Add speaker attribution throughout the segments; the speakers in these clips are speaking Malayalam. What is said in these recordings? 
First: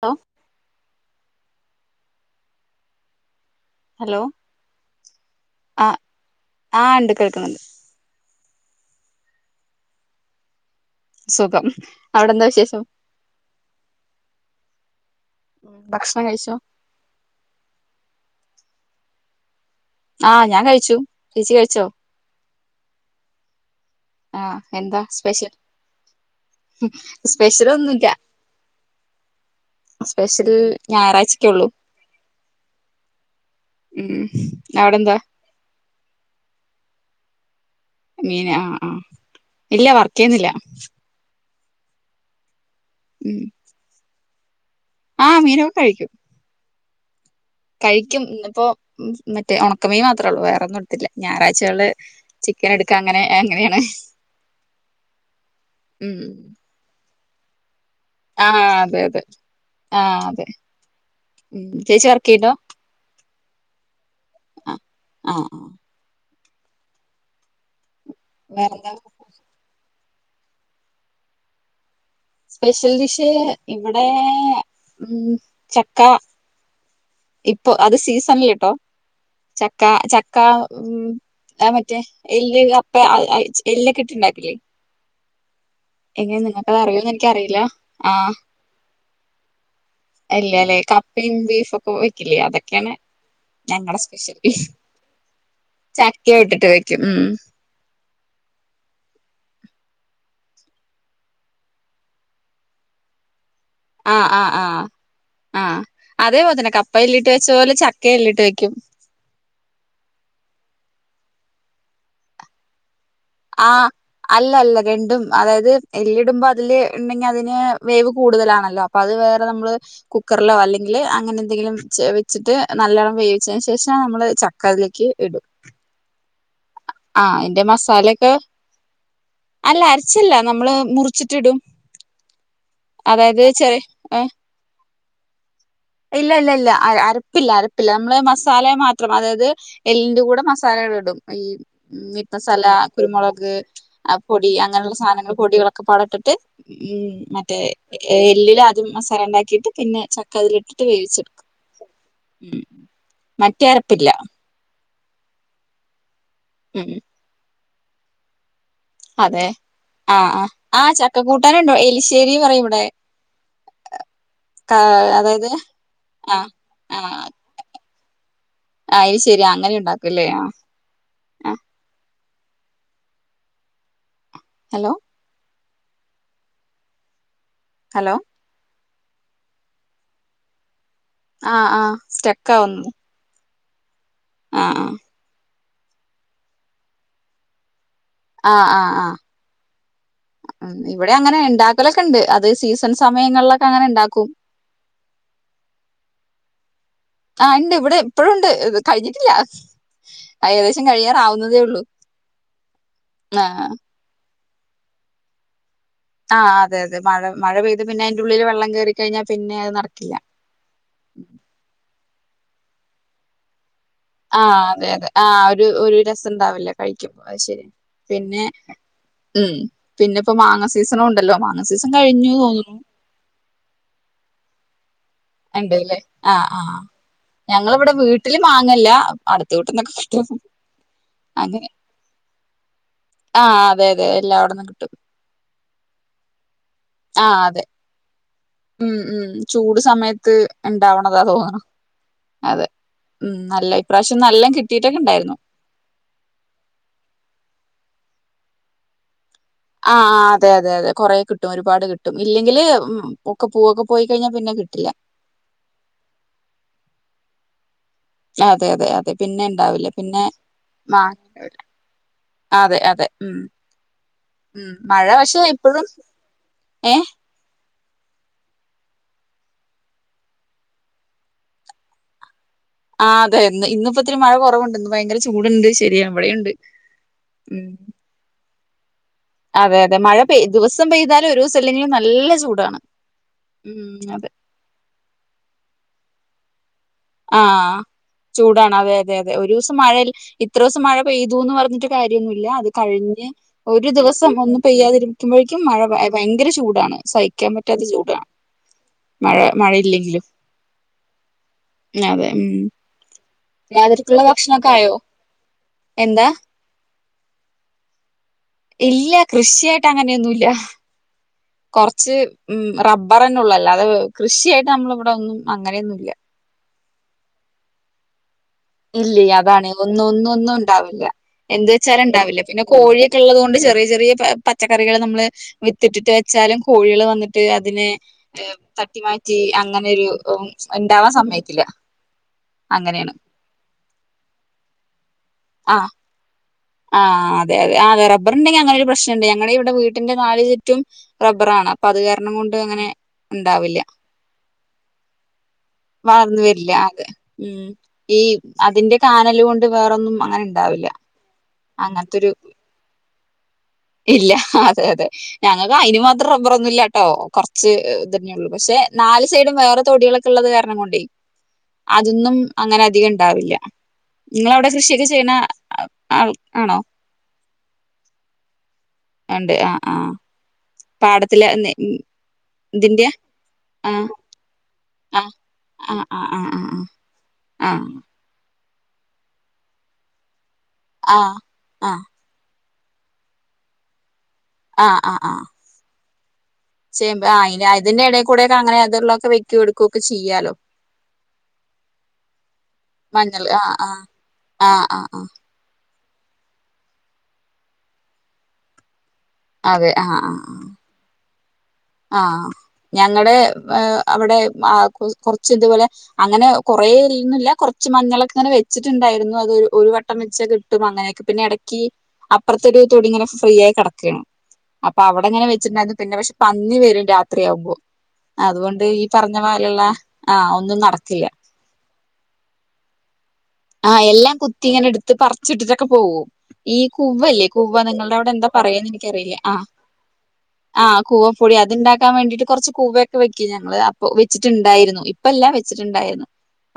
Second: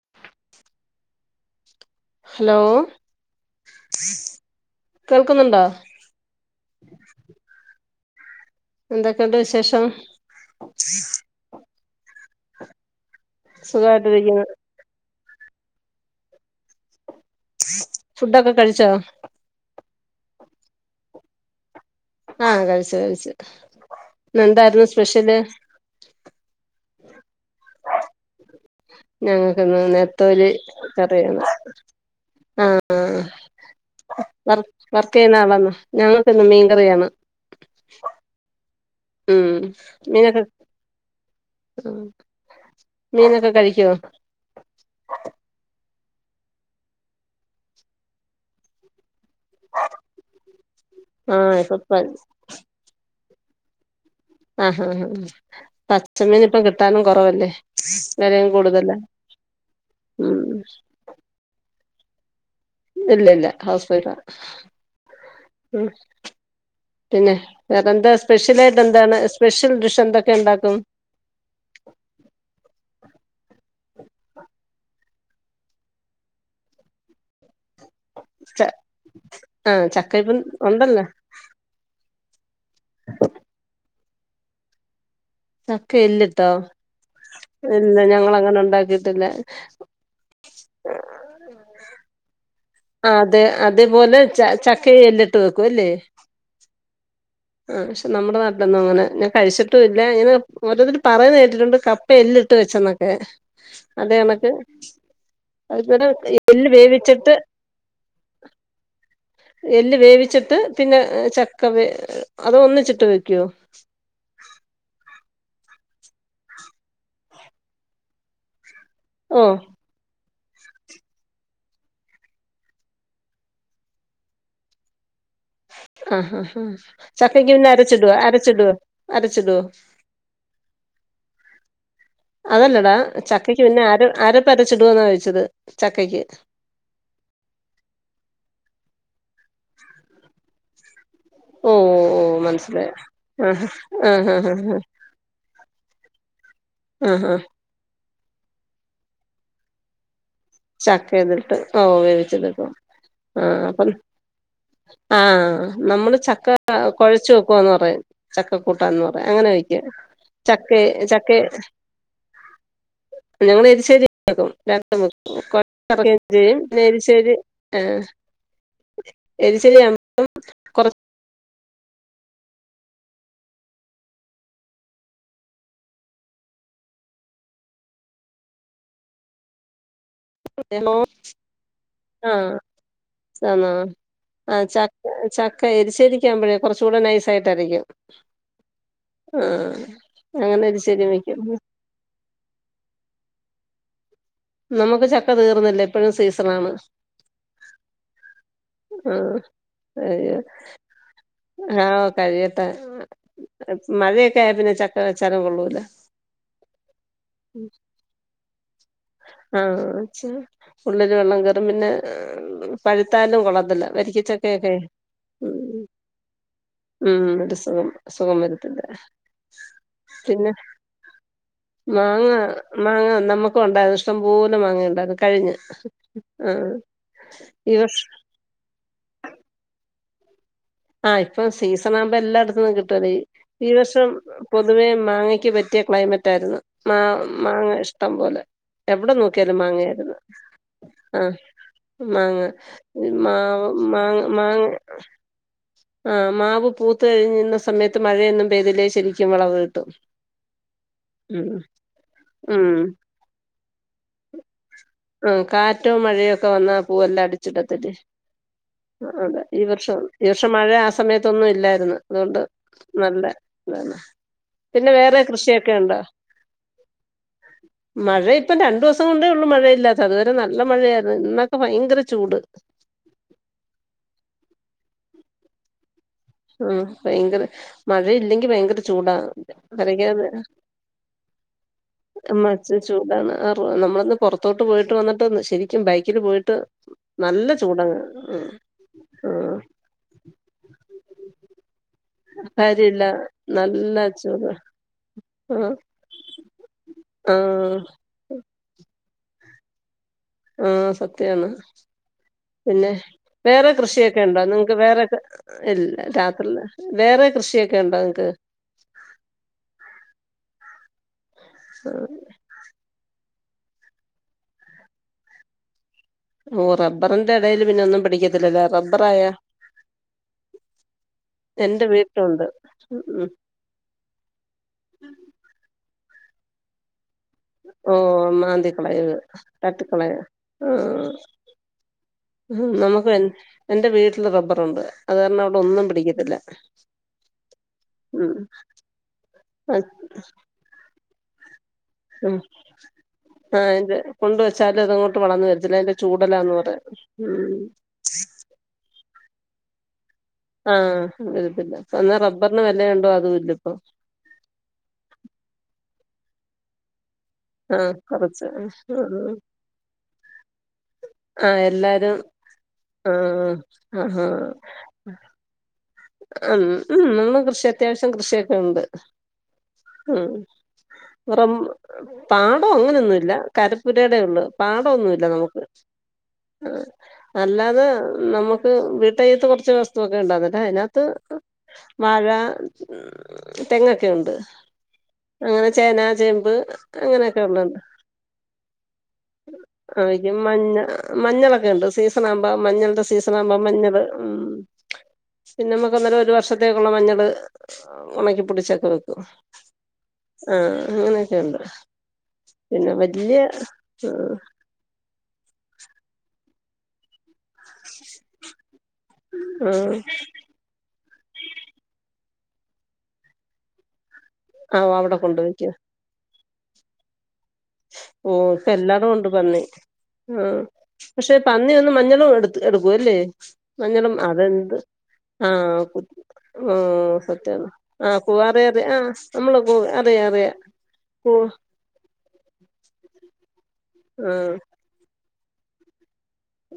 Speaker 1: അ
Speaker 2: ഹലോ
Speaker 1: ഹലോ
Speaker 2: കേൾക്കുന്നുണ്ടോ
Speaker 1: ആ ആ ഉണ്ട് കേൾക്കുന്നുണ്ട്
Speaker 2: എന്തൊക്കെയണ്ട് വിശേഷം
Speaker 1: അവിടെന്താ വിശേഷം
Speaker 2: സുഖായിട്ടിരിക്കുന്നു
Speaker 1: ഉം ഭക്ഷണം കഴിച്ചോ
Speaker 2: ഫുഡൊക്കെ കഴിച്ചോ
Speaker 1: അ ഞാൻ കഴിച്ചു ചേച്ചി കഴിച്ചോ
Speaker 2: ആഹ കഴിച്ചു കഴിച്ചു ഇന്ന്
Speaker 1: ആഹ
Speaker 2: എന്തായിരുന്നു
Speaker 1: എന്താ
Speaker 2: സ്പെഷ്യല്
Speaker 1: സ്പെഷ്യൽ സ്പെഷ്യൽന്നുമല്ല
Speaker 2: ഞങ്ങൾക്ക്ന്ന് നെത്തോല് കറിയാണ്
Speaker 1: ഞായറാഴ്ചക്കെ ഉള്ളൂ
Speaker 2: ആഹ
Speaker 1: ഉം
Speaker 2: വർ വർക്ക്
Speaker 1: അവിടെന്താ
Speaker 2: ചെയ്യുന്നാളന്നോ ഞങ്ങൾക്കന്നും മീൻകറിയാണ്
Speaker 1: മീൻ ആ ആ
Speaker 2: ഉം
Speaker 1: ഇല്ല വർക്ക്
Speaker 2: നിങ്ങക്ക്
Speaker 1: ചെയ്യുന്നില്ല
Speaker 2: ഉം
Speaker 1: ഉം
Speaker 2: മീനൊക്കെ കഴിക്കോ
Speaker 1: ആ മീനൊക്കെ കഴിക്കും കഴിക്കും ഇന്നിപ്പോ മറ്റേ ഉണക്കമീൻ മാത്രേ ഉള്ളൂ വേറെന്നും എടുത്തില്ല
Speaker 2: ആഹ് ഇപ്പൊ
Speaker 1: ഞായറാഴ്ചകള്
Speaker 2: പ
Speaker 1: ചിക്കൻ എടുക്കാ അങ്ങനെ എങ്ങനെയാണ്
Speaker 2: ആ ആ പച്ചമീനി ഇപ്പം കിട്ടാനും കുറവല്ലേ വിലയും
Speaker 1: ആഹ
Speaker 2: കൂടുതലാ
Speaker 1: അതെ അതെ ആഹ
Speaker 2: ഉം
Speaker 1: അതെ ഉ ചേച്ചി വർക് ചെയ്യുന്നുണ്ടോ
Speaker 2: ഇല്ല ഇല്ല ഹൗസ് വൈഫ്
Speaker 1: ആ ആ ആ
Speaker 2: ഉം പിന്നെ വേറെന്താ സ്പെഷ്യലായിട്ട്
Speaker 1: വേറെന്താ
Speaker 2: എന്താണ് സ്പെഷ്യൽ ഡിഷ് എന്ത ക്കെ ണ്ടാക്കും
Speaker 1: സ്പെഷ്യൽ ഡിഷ് ഇവിടെ ഉം ചക്ക ഇ പ്പൊ അത്
Speaker 2: ച
Speaker 1: സീസണിലിട്ടോ ചക്ക
Speaker 2: ആഹ്
Speaker 1: ചക്ക
Speaker 2: ഇപ്പം ഉണ്ടല്ലോ
Speaker 1: ഉം ആ മറ്റേ എയ് അപ്പ ഐ ഐ എല്ലക്കിട്ട്ണ്ടായി ല്ലേ
Speaker 2: ചക്ക
Speaker 1: എങ്ങനെ
Speaker 2: ഇല്ലട്ടോ
Speaker 1: നിങ്ങക്കത് അറിയോന്ന് എനിക്കറിയില്ല
Speaker 2: ഇല്ല
Speaker 1: ആ
Speaker 2: ഞങ്ങളങ്ങനെ ഉണ്ടാക്കിയിട്ടില്ല
Speaker 1: എല്ലലേ കപ്പേം ബീഫോക്കെ വെക്കില്ലേ അതെ
Speaker 2: ആ അതെ അതേപോലെ ച ചക്കെ എല്ലിട്ട് വെക്കുവല്ലേ
Speaker 1: ചക്ക ഇട്ടിട്ട് വെക്കും ഉം
Speaker 2: ആ ഷെ നമ്മടെ നാട്ടിലൊന്നും അങ്ങനെ ഞാൻ കഴിച്ചി ട്ടുല്ല ഇങ്ങനെ ഓരോരുത്തർ പറയുന്ന കേട്ടിട്ടുണ്ട് കപ്പേ എല്ലിട്ട് വെച്ചെന്നൊക്കെ
Speaker 1: ആഹ്
Speaker 2: അതേകണക്ക്
Speaker 1: ആഹ് ആഹ് ആഹ്
Speaker 2: അത്പ്
Speaker 1: അതേപോലെ
Speaker 2: എല്ല്
Speaker 1: തന്നെ കപ്പ എല്ലിട്ട്
Speaker 2: വേവിച്ചിട്ട്
Speaker 1: വെച്ച പോലെ ചക്ക എല്ലിട്ട് വെക്കും
Speaker 2: എല്ല് വേവിച്ചിട്ട് പിന്നെ ചക്കവേ അതോ ഒന്നിച്ചിട്ട് വെ
Speaker 1: ആ അല്ലല്ല രണ്ടും അതായത് എല്ലിടുമ്പോ അതില് ഇണ്ടെങ്കി അതിന് വേവ് കൂടുതലാണല്ലോ അപ്പത് വേറെ
Speaker 2: ഓഹ്
Speaker 1: നമ്മള് കു ക്കർലോ അല്ലെങ്കില് അങ്ങനെ എന്തെങ്കിലും വെച്ചിട്ട് നല്ലവണ്ണം വേവിച്ചതിന് ശേഷ നമ്മള് ചക്കതിലേക്ക് ഇടും
Speaker 2: ഹ ഹാ
Speaker 1: ആ അയ്ന്റെ മസാലെക്കെ
Speaker 2: അരച്ചിടുവോ
Speaker 1: അല്ല അരച്ചല്ല നമ്മള് മുറിച്ചിട്ടിടും
Speaker 2: അതല്ലടാ
Speaker 1: അതായത് ചെറി ഏ
Speaker 2: ടുവോന്നോയിച്ചത്
Speaker 1: ഇല്ലല്ലല്ല അ അരപ്പില്ല അരപ്പില്ല നമ്മള് മസാലെ മാത്രം അതായത് എല്ലിന്റെ കൂടെ മസാലകള്ടും ഈ
Speaker 2: ഓ ഓ
Speaker 1: മീറ്റ് മസാല
Speaker 2: മനസ്സിലായി
Speaker 1: കുരുമുളക്
Speaker 2: ആഹ്
Speaker 1: അ
Speaker 2: ആഹ്
Speaker 1: പൊടി
Speaker 2: ആഹ്
Speaker 1: അങ്ങനെയുള്ള സാധനങ്ങൾ പൊടികളൊക്കെപാടെ ത്തെട്ട് ഉം
Speaker 2: ആഹ്
Speaker 1: മറ്റേ ഏല്ലിലാദ്യം മസാലണ്ടാക്കിട്ട് പിന്നെ ചക്കതില്
Speaker 2: ചക്കതിലിട്ട് ഓ വേവിച്ചടുക്കും ആ
Speaker 1: മറ്റേ
Speaker 2: അപ്പം
Speaker 1: അരപ്പില്ല
Speaker 2: ആ നമ്മള് ച ക്ക
Speaker 1: ഉം
Speaker 2: കൊഴച്ച് വെക് പോന്നറയും ചക് ക്ക കൂട്ടാൻന്ന് പറയും
Speaker 1: അതെ
Speaker 2: അങ്ങനെ കഴിക്കും
Speaker 1: ആഹ് ആഹ്
Speaker 2: ചക്കെ
Speaker 1: ആഹ് ചക്ക
Speaker 2: ചക്കെ
Speaker 1: കൂട്ടാനുണ്ടോ എലിശ്ശേരി പറയും ഇവിടെ
Speaker 2: ഞങ്ങള് എരിശേരി വെ ക്കും ര ണ്ടും വെക്കും
Speaker 1: അതായത്
Speaker 2: [unintelligible] ചെയ്യും ന്നെരിശേരി ആ
Speaker 1: അയ് ശെരി അങ്ങനെ ഉണ്ടാക്കൂല്ലേ
Speaker 2: കൊറച്ച്
Speaker 1: അ ഹലോ? ഹലോ ആ ആ സ്റ്റെക്കാവുന്നു.
Speaker 2: ആണോ ആഹ ച ച ക്കെ എരിശ്ശേരിക്കാവുമ്പോഴേ കുറച്ചുടെ നൈസായിട്ടായിരിക്കും
Speaker 1: ആഹ് ആഹ് ആഹ്
Speaker 2: അങ്ങനെ
Speaker 1: ഉം
Speaker 2: എരിശ്ശേരി
Speaker 1: ഇവിടെ അങ്ങനെ
Speaker 2: വെക്കും
Speaker 1: ഇണ്ടാക്കലൊക്കെ ഇണ്ട് അത് സീസൺസ് സമയങ്ങളിലൊക്കെ അങ്ങനെ ഉണ്ടാക്കും
Speaker 2: നമുക്ക് ചക്ക തീർന്നില്ല എപ്പോഴും സീസൺ ആണ്
Speaker 1: ആഹ് ഉണ്ട് ഇവിടെ ഇപ്പഴും ഉണ്ട്
Speaker 2: ആ
Speaker 1: കഴിഞ്ഞിട്ടില്ല
Speaker 2: അ
Speaker 1: ഏകദേശം കഴിയാറാവുന്നതേ ഉള്ളൂ
Speaker 2: ആ കഴിയട്ടെ
Speaker 1: ആഹ്
Speaker 2: മഴയൊ ക്കെ ആയാ പിന്നെ ചക്ക വെച്ചാലും കൊള്ളൂല
Speaker 1: ആഹ് അതെ അതെ മഴ മഴ പെയ്ത് പിന്നെ അതിന്റുള്ളില് വെള്ളം കേറി കഴിഞ്ഞാ പിന്നെ അത്
Speaker 2: ആഹ്
Speaker 1: നടക്കില്ല
Speaker 2: ച് ഉള്ളില് വെള്ളം കേറും പിന്നെ ഏഹ് പഴുത്താലും കൊള്ളത്തില്ല
Speaker 1: ആഹ്
Speaker 2: വരിക്കച്ചക്കയൊക്കെ
Speaker 1: അതെ അതെ ആഹ്
Speaker 2: ഉം
Speaker 1: ഒരു ഒരു രസംണ്ടാവില്ല കഴിക്കുമ്പോ
Speaker 2: ഉം
Speaker 1: അത്
Speaker 2: ഒരു
Speaker 1: ശരിയാ
Speaker 2: സുഖം സുഖം
Speaker 1: പിന്നെ
Speaker 2: വരത്തില്ല
Speaker 1: ഉം പിന്നെപ്പോ
Speaker 2: പിന്നെ
Speaker 1: മാങ്ങ സീസണു ഉണ്ടല്ലോ മാങ്ങ സീസൺ
Speaker 2: മാങ്ങ
Speaker 1: കഴിഞ്ഞു തോന്നുന്നു
Speaker 2: മാങ്ങ നമ്മുക്കും ഉണ്ടായിരുന്നു ഇഷ്ടം പോലെ മാങ്ങ ഇണ്ടാരുന്നു
Speaker 1: ഇണ്ട്ല്ലേ ആഹ് ആഹ്
Speaker 2: ഈ
Speaker 1: ഞങ്ങളിവിടെ
Speaker 2: വർഷം
Speaker 1: വീട്ടില് മാങ്ങ ല്ല അടുത്ത വീട്ട്ന്നൊക്കെ [unintelligible]
Speaker 2: ആഹ് ഇപ്പൊ സീസണാവുമ്പോ എല്ലാട ന്ന് കി ട്ടുലേ
Speaker 1: ആഹ്
Speaker 2: ഈ
Speaker 1: അതെ അതെ
Speaker 2: വർഷം
Speaker 1: എല്ലാവിടന്നും
Speaker 2: പൊതുവേ
Speaker 1: കിട്ടും
Speaker 2: മാങ്ങയ്ക്ക് പറ്റിയ ക്ലൈമറ്റാരുന്നു മാ
Speaker 1: ആഹ് അതെ
Speaker 2: മാങ്ങ ഇഷ്ടം പോലെ
Speaker 1: ഉം
Speaker 2: എവടെ
Speaker 1: ഉം
Speaker 2: നോക്കിയാലും മാങ്ങ
Speaker 1: ചൂട്
Speaker 2: ആയിരുന്നു.
Speaker 1: സമയത്ത് ഉണ്ടാവണതാ
Speaker 2: ആഹ്
Speaker 1: തോന്നണു
Speaker 2: മാങ്ങ
Speaker 1: അതെ ഉം
Speaker 2: മാവ്
Speaker 1: നല്ല
Speaker 2: മാ
Speaker 1: ഇപ്രാവശ്യം നല്ല
Speaker 2: മാങ്ങ
Speaker 1: കിട്ടിട്ടൊക്കെ ഉണ്ടായിരുന്നു
Speaker 2: ആഹ് മാവ് പൂത്ത കഴിഞ്ഞുന്ന സമയത്ത് മഴയൊന്നും പെയ്തില്ലേ ശരി
Speaker 1: ആഹ് അതെ അതെ അതെ കൊറേ കിട്ടും
Speaker 2: ഉം
Speaker 1: ഒരുപാട് കിട്ടും ഇല്ലെങ്കില്
Speaker 2: ഉം
Speaker 1: ഒക്കെ പൂവൊക്കെ പോയി കഴിഞ്ഞാ പിന്നെ കിട്ടില്ല
Speaker 2: ആഹ് ച്ചിട്ടത്തതേ
Speaker 1: അതെ അതെ അതെ പിന്നെ ഇണ്ടാവില്ല പിന്നെ
Speaker 2: ഈ വർഷം മഴ ആ
Speaker 1: മാ
Speaker 2: സമയത്തൊന്നും ഇല്ലായിരുന്നു അതുകൊണ്ട്
Speaker 1: അതെ അതെ.
Speaker 2: നല്ല
Speaker 1: ഉം
Speaker 2: ഇതാണ്
Speaker 1: ഉം
Speaker 2: പിന്നെ
Speaker 1: മഴ
Speaker 2: വേറെ
Speaker 1: പക്ഷെ
Speaker 2: കൃഷിയൊക്കെ
Speaker 1: ഇപ്പഴും
Speaker 2: ഇണ്ടോ
Speaker 1: ഏഹ്
Speaker 2: മഴ ഇപ്പം രണ്ടു ദിവസം കൊണ്ടേ ഉള്ളൂ മഴയില്ലാത്ത അതുവരെ നല്ല മഴയായിരുന്നു ഇന്നൊക്കെ ഭയങ്കര ചൂട്
Speaker 1: ആ അതെ ഇന്ന് ഇന്നിപ്പോ ഇത്തിരി മഴ കൊറവുണ്ട്. ഇന്ന് ഭയങ്കര ചൂടുണ്ട് ശരിയാണ്
Speaker 2: ഉം ഭയങ്കര മഴയില്ലെങ്കി ഭയങ്കര ചൂടാ
Speaker 1: അതെ അതെ മഴ
Speaker 2: പെരക്കാത്ത്
Speaker 1: പെയ് ദിവസം പെയ്താലും ഒരൂസം ഇല്ലെങ്കിലും നല്ല
Speaker 2: എ മച്ച് ചൂടാണ് അറ്
Speaker 1: ഉം
Speaker 2: നമ്മളൊന്ന്
Speaker 1: അതെ.
Speaker 2: പുറത്തോട്ട് പോയിട്ട് വന്നിട്ടന്ന് ശരി റ്റും ബൈക്കില് പോയിട്ട് നല്ല
Speaker 1: ആഹ
Speaker 2: ചൂടങ്ങ്
Speaker 1: ചൂടാണ് അതെ അതെ
Speaker 2: ആ
Speaker 1: അതെ ഒരു ദിവസം മഴയിൽ ഇത്ര ദിവസം മഴ പെയ്തൂന്ന് പറഞ്ഞിട്ട് കാര്യമൊന്നുമില്ല അത്
Speaker 2: കാര്യല്ല
Speaker 1: കഴിഞ്ഞ് ഒരു
Speaker 2: നല്ല
Speaker 1: ദിവസം
Speaker 2: ചൂട്
Speaker 1: ഒന്നും പെയ്യാതിരിക്കുമ്പോഴേക്കും
Speaker 2: ആ
Speaker 1: മഴ ഭയങ്കര ചൂടാണ്
Speaker 2: ആ
Speaker 1: സഹിക്കാൻ പറ്റാത്ത ചൂടാണ് മഴ മഴയില്ലെങ്കിലും
Speaker 2: ആ സത് ത്യാണ്
Speaker 1: അതെ ഉം
Speaker 2: പിന്നെ വേറെ കൃഷിയൊക്കെ
Speaker 1: രാത്രിക്കുള്ള
Speaker 2: ഉണ്ടോ
Speaker 1: ഭക്ഷണൊക്കെ
Speaker 2: നിങ്ങക്ക്
Speaker 1: ആയോ
Speaker 2: വേറെ ഇല്ല
Speaker 1: എന്താ
Speaker 2: രാത്രില് വേറെ കൃഷിയൊക്കെ ഉണ്ടോ നിങ്ങക്ക്
Speaker 1: ഇല്ല കൃഷിയായിട്ട് അങ്ങനെയൊന്നുല്ല
Speaker 2: ആ.
Speaker 1: കൊറച്ച് റബ്ബറ് ഉള്ള് അല്ലാതെ കൃഷിയായിട്ട് നമ്മളെ ഇവിടെ ഒന്നും അങ്ങനെയൊന്നും ഇല്ല
Speaker 2: ഓ റബ്ബറിന്റെ എടേയില് പിന്നെ ഒന്നും പിടിക്കത്തി
Speaker 1: ഇല്ല അതാണ് ഒന്നും ഒന്നും ഒന്നും ഉണ്ടാവില്ല എന്ത്
Speaker 2: എന്റെ
Speaker 1: വെച്ചാലും ഉണ്ടാവില്ല
Speaker 2: വീട്ടുണ്ട്
Speaker 1: പിന്നെ
Speaker 2: ഉം
Speaker 1: കോഴിയൊക്കെ
Speaker 2: ഉം.
Speaker 1: ഉള്ളത് കൊണ്ട് ചെറിയ ചെറിയ പച്ചക്കറികൾ നമ്മള് വിത്തിട്ടിട്ട് വച്ചാലും കോഴികൾ വന്നിട്ട് ട്ട് അതിനെ
Speaker 2: ഓ
Speaker 1: തട്ടി
Speaker 2: മാന്തിക്കളയ
Speaker 1: മാറ്റി അങ്ങനൊരു
Speaker 2: തട്ടിക്കളയ ആ
Speaker 1: ഉണ്ടാവാൻ സമ്മതിക്കില്ല
Speaker 2: ഉം
Speaker 1: അങ്ങനെയാണ്
Speaker 2: നമുക്ക് എന്റെ വീട്ടില് റബ്ബറുണ്ട് അത് കാരണം അവിടെ ഒന്നും
Speaker 1: ആഹ്
Speaker 2: പിടിക്കത്തില്ല
Speaker 1: ആഹ് അതെ അതെ അതെ
Speaker 2: ഉം
Speaker 1: റബ്ബറുണ്ടെങ്കിൽ അങ്ങനെ ഒരു പ്രശ്നമുണ്ട് ഞങ്ങടെ ഇവിടെ
Speaker 2: ആ
Speaker 1: വീട്ടിന്റെ നാല് ചുറ്റും റബ്ബർ ആണ്
Speaker 2: ആഹ് അതിന്റെ കൊണ്ടുവച്ചാലും അതങ്ങോട്ട് വളന്ന് വരത്തില്ല അതിന്റെ
Speaker 1: വളർന്നു
Speaker 2: ചൂടലാന്ന്
Speaker 1: വരില്ല
Speaker 2: പറയും
Speaker 1: അതെ ചാനല് കൊണ്ട് വേറൊന്നും അങ്ങനെ ഉണ്ടാവില്ല
Speaker 2: ആഹ് എന്നാ
Speaker 1: അങ്ങനത്തൊരു
Speaker 2: റബ്ബറിന് വെലയ് ഉണ്ടോ അതുമില്ല
Speaker 1: ഇല്ല അതെ അതെ ഞങ്ങൾക്ക് അയിനു മാ ത്രം റബ്ബാറൊന്നുമില്ല ട്ടോ കുറച്ച്
Speaker 2: ആഹ് കൊറച്ച്
Speaker 1: ഇതന്നെയുള്ളൂ പക്ഷെ നാല് സൈഡും വേറെ തൊടികളൊക്കെ ഉള്ളത് കാരണം കൊണ്ടേ
Speaker 2: ആഹ് എല്ലാരും
Speaker 1: അതൊന്നും അങ്ങനെ അധികം ഇണ്ടാവില്ല
Speaker 2: ആഹ്
Speaker 1: നിങ്ങളവിടെ കൃഷിയൊക്കെ ചെയ്യുന്ന
Speaker 2: ങം ഉം കൃഷി അത്യാവശ്യം കൃഷിയൊക്കെ ഉണ്ട്
Speaker 1: ഉണ്ട് ആഹ് ആഹ് പാടത്തിലെ
Speaker 2: പുറം പാടം
Speaker 1: ഇതിന്റെ
Speaker 2: അങ്ങനൊന്നൂല്ല
Speaker 1: ആ
Speaker 2: കരപ്പുരേടെ ഒള്ളൂ
Speaker 1: ആ
Speaker 2: പാടൊന്നൂല്ല നമുക്ക് ആ
Speaker 1: ആ ആ
Speaker 2: അല്ലാതെ നമുക്ക് വീട്ടയ്യത്ത് കൊറച്ച് വസ്തു ഒക്കെ ഉണ്ടാരുന്നതേ ത്
Speaker 1: ആ
Speaker 2: വാഴ തെങ്ങൊക്കെ ഉണ്ട്
Speaker 1: ആഹ് ആഹ് ആഹ്
Speaker 2: അങ്ങനെ ചേന ചേമ്പ് അങ്ങനെയൊക്കെ ഉള്ള
Speaker 1: കൂടെയൊക്കെ അങ്ങനെ അതുള്ളൊക്കെ വെക്കി
Speaker 2: [unintelligible]
Speaker 1: എടുക്കുകൊക്കെ ചെയ്യാലോ
Speaker 2: മഞ്ഞ മഞ്ഞളൊക്കെ ഉണ്ട് സീസണാവുമ്പോ മഞ്ഞളിന്റെ
Speaker 1: മഞ്ഞൾ
Speaker 2: സീസണാകുമ്പോ
Speaker 1: ആ ആ
Speaker 2: മഞ്ഞത്
Speaker 1: ആ ആ ആ
Speaker 2: നമുക്ക് അന്നേരം ഒരു വർഷത്തേക്കുള്ള മഞ്ഞള് ഉണക്കിപ്പൊടിച്ചൊക്കെ വെക്കും
Speaker 1: അതെ ആഹ് ആഹ്
Speaker 2: ക്കെയുണ്ട്
Speaker 1: ആ ഞങ്ങടെ വ അവിടെ
Speaker 2: ആഹ്
Speaker 1: ആ കുറച്ച് ഇതുപോലെ അങ്ങനെ കൊറേലീന്നില്ല കുറച്ച് മഞ്ഞളൊക്കെ ഇങ്ങനെ വെച്ചിട്ടുണ്ടായിരുന്നു അത് രു ഒരു
Speaker 2: ആഹ്
Speaker 1: വട്ടം വെച്ച കിട്ടും അങ്ങനെയൊക്കെ പിന്നെ ഇടയ്ക്ക് അ പ്പറത്തൊരു തൊടിങ്ങനെ ഫ്രീയായി കിടക്കാണ്
Speaker 2: ആഹ്
Speaker 1: അപ്പൊ
Speaker 2: അവിടെ കൊണ്ട്
Speaker 1: അവിടെങ്ങനെ
Speaker 2: വെക്കും
Speaker 1: വെച്ചിണ്ടാക്കി പിന്നെ പക്ഷെ പന്നി വരും രാത്രി ത്രിയാവുമ്പോ
Speaker 2: ഓഹ് ഇപ്പ
Speaker 1: അതുകൊണ്ട് ഈ
Speaker 2: എല്ലാടും ഉണ്ട്
Speaker 1: പറഞ്ഞ
Speaker 2: പന്നി
Speaker 1: മാരിള്ള ആഹ് ഒന്നും നടക്കില്ല
Speaker 2: ത്തൊ എടുത്ത് എടുക്കു അല്ലേ
Speaker 1: ആ
Speaker 2: മഞ്ഞളും
Speaker 1: എല്ലാം കുത്തി
Speaker 2: അതെന്ത്
Speaker 1: ഇങ്ങനെ എടുത്ത്
Speaker 2: ആഹ്
Speaker 1: പറിച്ചിട്ടിട്ടൊക്കെ
Speaker 2: കു
Speaker 1: പോവും ഈ
Speaker 2: ആഹ്
Speaker 1: കുവ്വല്ലേ
Speaker 2: സത്യാണ്
Speaker 1: കുവ്വ നിങ്ങളുടെ
Speaker 2: ആഹ്
Speaker 1: അവിടെ എന്താ
Speaker 2: കൂവാറെ അറിയ
Speaker 1: പറയാന്ന്
Speaker 2: ആഹ്
Speaker 1: എനിക്കറിയില്ല.
Speaker 2: നമ്മള്
Speaker 1: ആഹ്
Speaker 2: കൂ അറിയാ അറിയാ
Speaker 1: ആഹ്
Speaker 2: കൂ
Speaker 1: കൂവപ്പൊടി അത്ണ്ടാക്കാൻ വേണ്ടിട്ട് കുറച്ച് കൂവൊക്കെ വയ് - ക്കിന അത് അപ്പൊ
Speaker 2: ആഹ്
Speaker 1: വെച്ചിട്ട്ണ്ടായിരുന്നു. ഇ ഇപ്പല്ല വെച്ചിട്ടുണ്ടായിരുന്നു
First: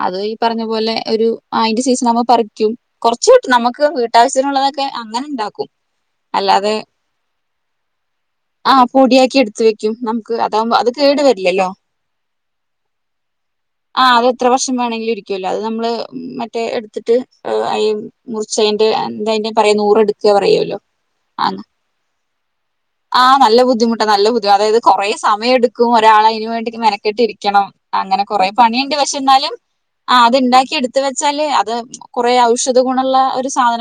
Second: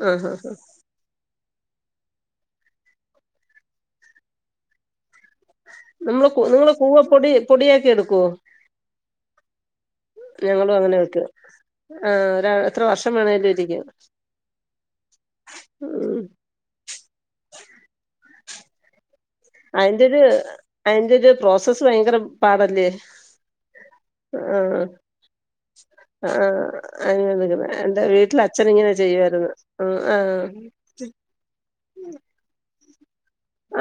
Speaker 1: അത്
Speaker 2: ആഹ്
Speaker 1: ഈ
Speaker 2: ആഹ്
Speaker 1: പറഞ്ഞ പോലെ ഒരു ആ അയ്ന്റെ സീസൺ ആവുമ്പോ പറിക്കും. കുറച്ചു കിട്ടും നമുക്ക് വീട്ടവശ്യത്തിനുള്ളതൊക്കെ ആ ങ്ങനെണ്ടാകും.
Speaker 2: നമ്മള്
Speaker 1: അല്ലാതെ
Speaker 2: നിങ്ങള് കൂവ പൊടി പൊടിയാക്കി എടുക്കുവോ
Speaker 1: ആ പൊടിയാക്കി എടുത്തുവെക്കും നമ്ക്
Speaker 2: ഞങ്ങളും
Speaker 1: അതാഉമ്പ അത്
Speaker 2: അങ്ങനെ വെക്കും
Speaker 1: കേടുവരില്ലല്ലോ
Speaker 2: ആഹ് ഒര എത്ര വർഷം വേണേലും ഇരിക്കും
Speaker 1: ആ അഹ് എത്ര വർഷം മേണെങ്കിലുരിക്യല്ലോ അഹ് നമ്മള്
Speaker 2: ഉം
Speaker 1: മറ്റേ എട്ത്തിട്ട് ഹ് അയീന്ന് മുർച്അയ്‌ന്റെ ആ
Speaker 2: അയിന്റെത് ആന്റെത്
Speaker 1: ആ
Speaker 2: പ്രോസസ് ഭയങ്കരം
Speaker 1: ആ നല്ല ബുദ്ധിമുട്ടാ നല്ല ബുദ്ധി അവയത്
Speaker 2: ആഹ്
Speaker 1: കൊറേ സമയട്ക്കു ഒരാള് അയിന്
Speaker 2: ആഹ്
Speaker 1: വേണ്ടി മെനകെട്ട്
Speaker 2: അങ്ങനെ
Speaker 1: ഇരിക്കണം
Speaker 2: എടുക്കുന്നെ. എന്റെ
Speaker 1: അങ്ങനെ
Speaker 2: വീട്ടില്
Speaker 1: കൊറേ
Speaker 2: അച്ഛൻ ഇങ്ങനെ
Speaker 1: പണിണ്ട് പക്ഷെ
Speaker 2: ചെയ്യുവായിരുന്നു
Speaker 1: ന്നാലും
Speaker 2: ആഹ്
Speaker 1: ആ അത്
Speaker 2: ആഹ്
Speaker 1: ഇണ്ടാക്കി എടുത്തുവെച്ചാല് അത് കൊറേ ഔഷ ത് ഗുണള്ള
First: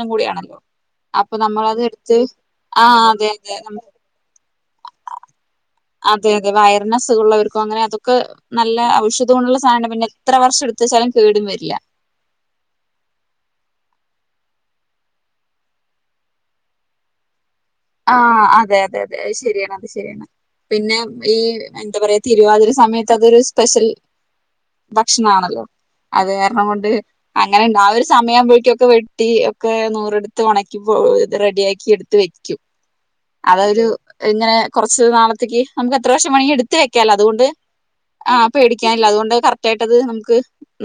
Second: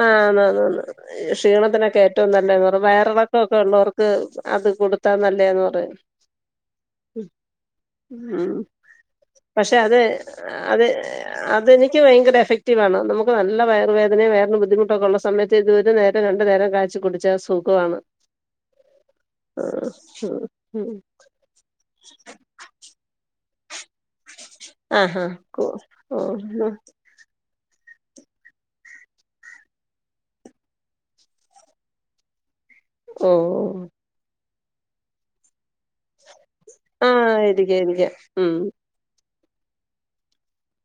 Speaker 2: ആ ന്ന ന്ന ന്ന ഈ
Speaker 1: നമ്മളത്
Speaker 2: ക്ഷീണത്തിനൊക്കെ
Speaker 1: എടുത്ത്
Speaker 2: ഏറ്റവും നല്ലതാപറ
Speaker 1: ആ അതെ അതെ
Speaker 2: വയറിളകൊകെ
Speaker 1: നമ്മ-
Speaker 2: ഉള്ളോർക് അത് കൊടുത്താ നല്ലെന്ന് പറ
Speaker 1: അതെ അതെ വയർന്അസുഖള്ളോർക് അങ്ങനെ അതൊക്കെ
Speaker 2: ഉം
Speaker 1: നല്ല ഔഷധമുള്ള
Speaker 2: പക്ഷെ
Speaker 1: സാന
Speaker 2: അത്
Speaker 1: പിന്നെ എത്ര
Speaker 2: അത്
Speaker 1: വർഷട്ത്തുവെച്ചാലും കേടുവരില്ല
Speaker 2: അതെനിക്ക് ഭയങ്കര എഫക്റ്റീവാണ് നമുക്ക് നല്ല [unintelligible] ബുദ്ധിമുട്ടൊക്കെ ഉള്ള സമയത്ത് ഇത് ഒരു നേരോ രണ്ട് നേരോ കാച്ചികുടിച്ച സു
Speaker 1: ആ അതേ അതേ അതേ അത് ശരിയാണ് അത്
Speaker 2: ആഹ്
Speaker 1: ശരിയാണ്
Speaker 2: ഉം
Speaker 1: പിന്നെ ഈ എന്താപറയ തിരുവാതിര സമയത്തൊക്കെ ഒരു സ് പെഷൽ
Speaker 2: ആഹാ
Speaker 1: ഭക്ഷണാണല്ലോ
Speaker 2: ഓ
Speaker 1: അത്കാരണം കൊണ്ട് അങ്ങനെ നാള് സമയാവുമ്പോക്ക് ഒക്കെ വെട്ടി ഒക്കെ നൂറേട്ത് ഒണക്കി പൊ റെഡി ആക്കി എട്ത്ത് വെക്കും
Speaker 2: ഓ
Speaker 1: അതൊരു പിന്നെ കൊറച്ച് നാളത്തേക്ക് നമക്ക് എ എത്ര വർഷം വേണെങ്കി എട്ത്ത് വെക്കാലോ
Speaker 2: ആഹ്
Speaker 1: അതുകൊണ്ട്
Speaker 2: ഇരിക്കാം ഇരിക്കാം
Speaker 1: ആ
Speaker 2: ഉം
Speaker 1: പേടിക്കാനില്ല അതുകൊണ്ട് കറ കേട്ടത് നമുക്ക്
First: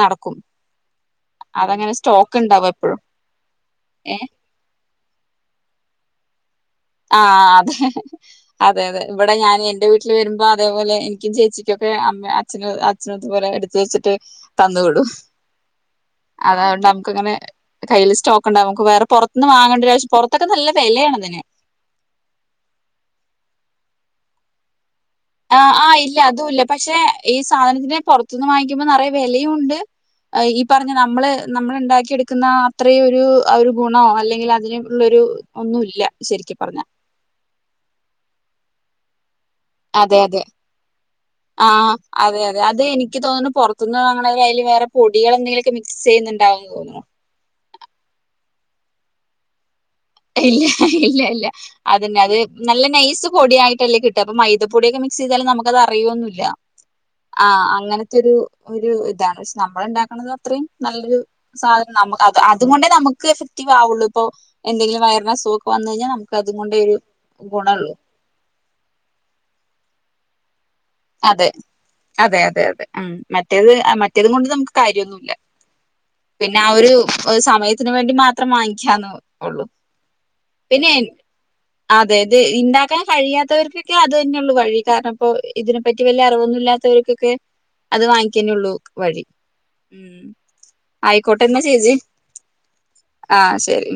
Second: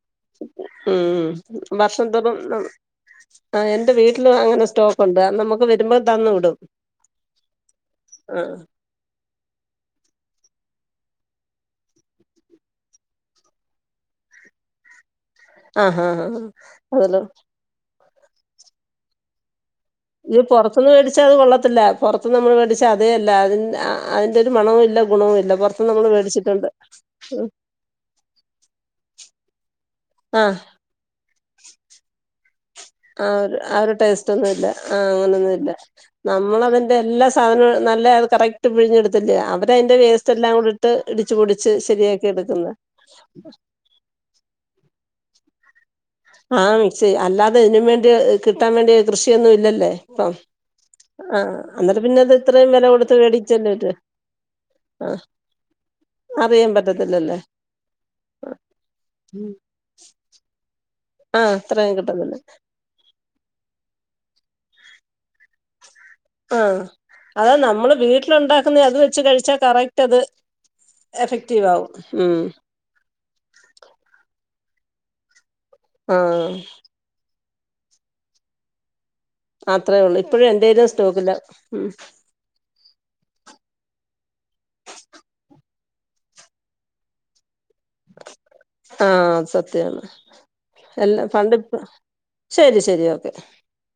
Speaker 1: നടക്കും
Speaker 2: ഉം
Speaker 1: അതങ്ങനെ
Speaker 2: വർഷത്തോറും
Speaker 1: സ്റ്റോക്ക് ഉണ്ടാവും എപ്പോഴും
Speaker 2: എന്റെ
Speaker 1: ഏ
Speaker 2: വീട്ടിൽ അങ്ങനെ സ്റ്റോക്ക് ഉണ്ട് അത് നമുക്ക് വരുമ്പോൾ തന്ന് വിടും
Speaker 1: ആ അതെ
Speaker 2: ആഹ്
Speaker 1: അതെ അതെ ഇവിടെ ഞാൻ എന്റെ വീട്ടിൽ വരുമ്പോ അതേപോലെ എനിക്കും ചേച്ചിക്കൊക്കെ അമ്മ അച് അച്ഛനുംതുപോലെ എട്ത്ത് വച്ചിട്ട് തന്നുവിടും
Speaker 2: ആഹ് ആഹ്
Speaker 1: അതാണ്ട്
Speaker 2: അതില്
Speaker 1: നമുക്ക്ങ്ങനെ കയ്യിൽ സ് സ്റ്റോക്ക്ണ്ടാവും നമക്ക് വേറെ പൊറത്ത്ന്ന് വാങ്ങണ്ട
Speaker 2: ഇത് പൊറത്തന്ന് മേടിച്ചാ അത് കൊള്ളത്തില്ല പൊറത്ത് നമ്മൾ മേടിച്ച അതേ അല്ല അതി അതിൻ്റെ ഒരു മണവും ഇല്ല ഗുണവും ഇല്ല
Speaker 1: ആ
Speaker 2: പുറത്ത്
Speaker 1: ആഹ്
Speaker 2: നമ്മൾ
Speaker 1: ഇല്ല അതും ഇല്ല
Speaker 2: മേടിച്ചിട്ടുണ്ട്
Speaker 1: പക്ഷെ ഈ സാധനത്തിനെ ഞാ പൊറത്തുന്ന് വാങ്ങിക്കുമ്പോ നറയെ വെലയുണ്ട്
Speaker 2: ആഹ്
Speaker 1: ഈ പറഞ്ഞ നമ്മള് നമ്മൾ ണ്ടാക്കി എട് ക്ക്ന്ന
Speaker 2: ആ ആ ഒരു ടേസ്റ്റ് ഒന്നുംല്ല ആ
Speaker 1: ഉള്ളൊരു
Speaker 2: അങ്ങനെയൊന്നുല്ല
Speaker 1: ഒന്നുല്ല ശരിക്കും പറഞ്ഞ
Speaker 2: നമ്മളതിന്റെ എല്ലാ സാധനവും നല്ല കറക്റ്റ് പിഴിഞ്ഞെടുത്ത് [unintelligible] ആം
Speaker 1: അതെ അതെ ആഹ്
Speaker 2: ശരിയാക്കി
Speaker 1: അതെ അതെ
Speaker 2: എടുക്കുന്നെ
Speaker 1: അത് എനിക്ക് തോന്നുന്നു പുറത്തന്ന് വങ്ങണ അതില് വേറെ പൊടികൾ എന്തെങ്കിലുമൊക്കെ മി
Speaker 2: ആഹ് മിക്സ് അല്ലാതെ ഇതിന് വേണ്ടി കിട്ടാൻ വേണ്ടിയ കൃഷിയൊന്നും ഇല്ലല്ലേ ഇപ്പം
Speaker 1: ഇല്ല ഇല്ല ഇല്ല
Speaker 2: ആഹ് അന്നേരം
Speaker 1: അതന്നെ
Speaker 2: പിന്നെ
Speaker 1: അത്
Speaker 2: ഇത്രയും
Speaker 1: നല്ല
Speaker 2: വില കൊടുത്ത്
Speaker 1: നൈസ്
Speaker 2: മേടിച്ചല്ലേ പറ്റു
Speaker 1: പൊടിയായിട്ടല്ലേ കിട്ട അപ്പൊ മൈദപ്പൊടിയൊക്കെ
Speaker 2: ആ
Speaker 1: മിക്സ് ചെയ്താലും നമക്കത് അറിയൊന്നുംല്ല
Speaker 2: അറിയാൻ പറ്റത്തില്ലല്ലേ
Speaker 1: ആ അങ്ങനത്തെ ഒരു ഒരു ഇതാണ് പക്ഷെ നമ്മൾ ണ്ടാക്ക്ണത് അത്രയും നല്ലൊരു
Speaker 2: ആ
Speaker 1: സാധനം
Speaker 2: അത്രയും
Speaker 1: നമ
Speaker 2: കിട്ടത്തില്ല
Speaker 1: അത് അതുകൊണ്ടേ നമുക്ക് എഫക്റ്റീവ് ആവുള്ളു പ്പോ എന്തെങ്കിലൊ വയറിന് അസുഖൊക്കെ വന്നു കഴിഞ്ഞാ ന
Speaker 2: ആ അതാ നമ്മള് വീട്ടിലുണ്ടാ അത് വെച്ച് കഴിച്ചാ കറക്റ്റ് അത്
Speaker 1: അതെ
Speaker 2: എഫക്റ്റീവ് ആവും
Speaker 1: അതെ
Speaker 2: ഉം
Speaker 1: അതെ അതെ ഉം മറ്റേത് മറ്റേത് കൊണ്ട് നമുക്ക് കാര്യന്നുല്ല
Speaker 2: ആഹ്
Speaker 1: പിന്നെ ആ ഒരു ഒരു സമയത്തിന് വേണ്ടി മാത്രം വാങ്ങിക്കാന്ന്
Speaker 2: അത്രേ ഉള്ളൂ ഇപ്പോഴും എന്റെലും
Speaker 1: പിന്നെ
Speaker 2: സ്റ്റോക്കില്ല ഉം
Speaker 1: അതെത് ഇണ്ടാക്കാൻ കഴിയാത്തവർക്കൊക്കെ അത് തന്നെ ഉള്ളു വഴി കാരണം ഇപ്പോ ഇതിന് പറ്റി വല്ല്യ അറിവൊന്നുംമില്ലാ ത്തവർക്കൊക്കെ അത് വാങ്ങിക്കന്നെ ഉള്ളൂ വഴി ഉം
Speaker 2: എല്ലാ പണ്ട്
Speaker 1: ആയിക്കോട്ടെന്നാ
Speaker 2: ഇപ്പ
Speaker 1: ചേച്ചി
Speaker 2: ശരി ശരി ഓക്കെ
Speaker 1: ആഹ് ശരി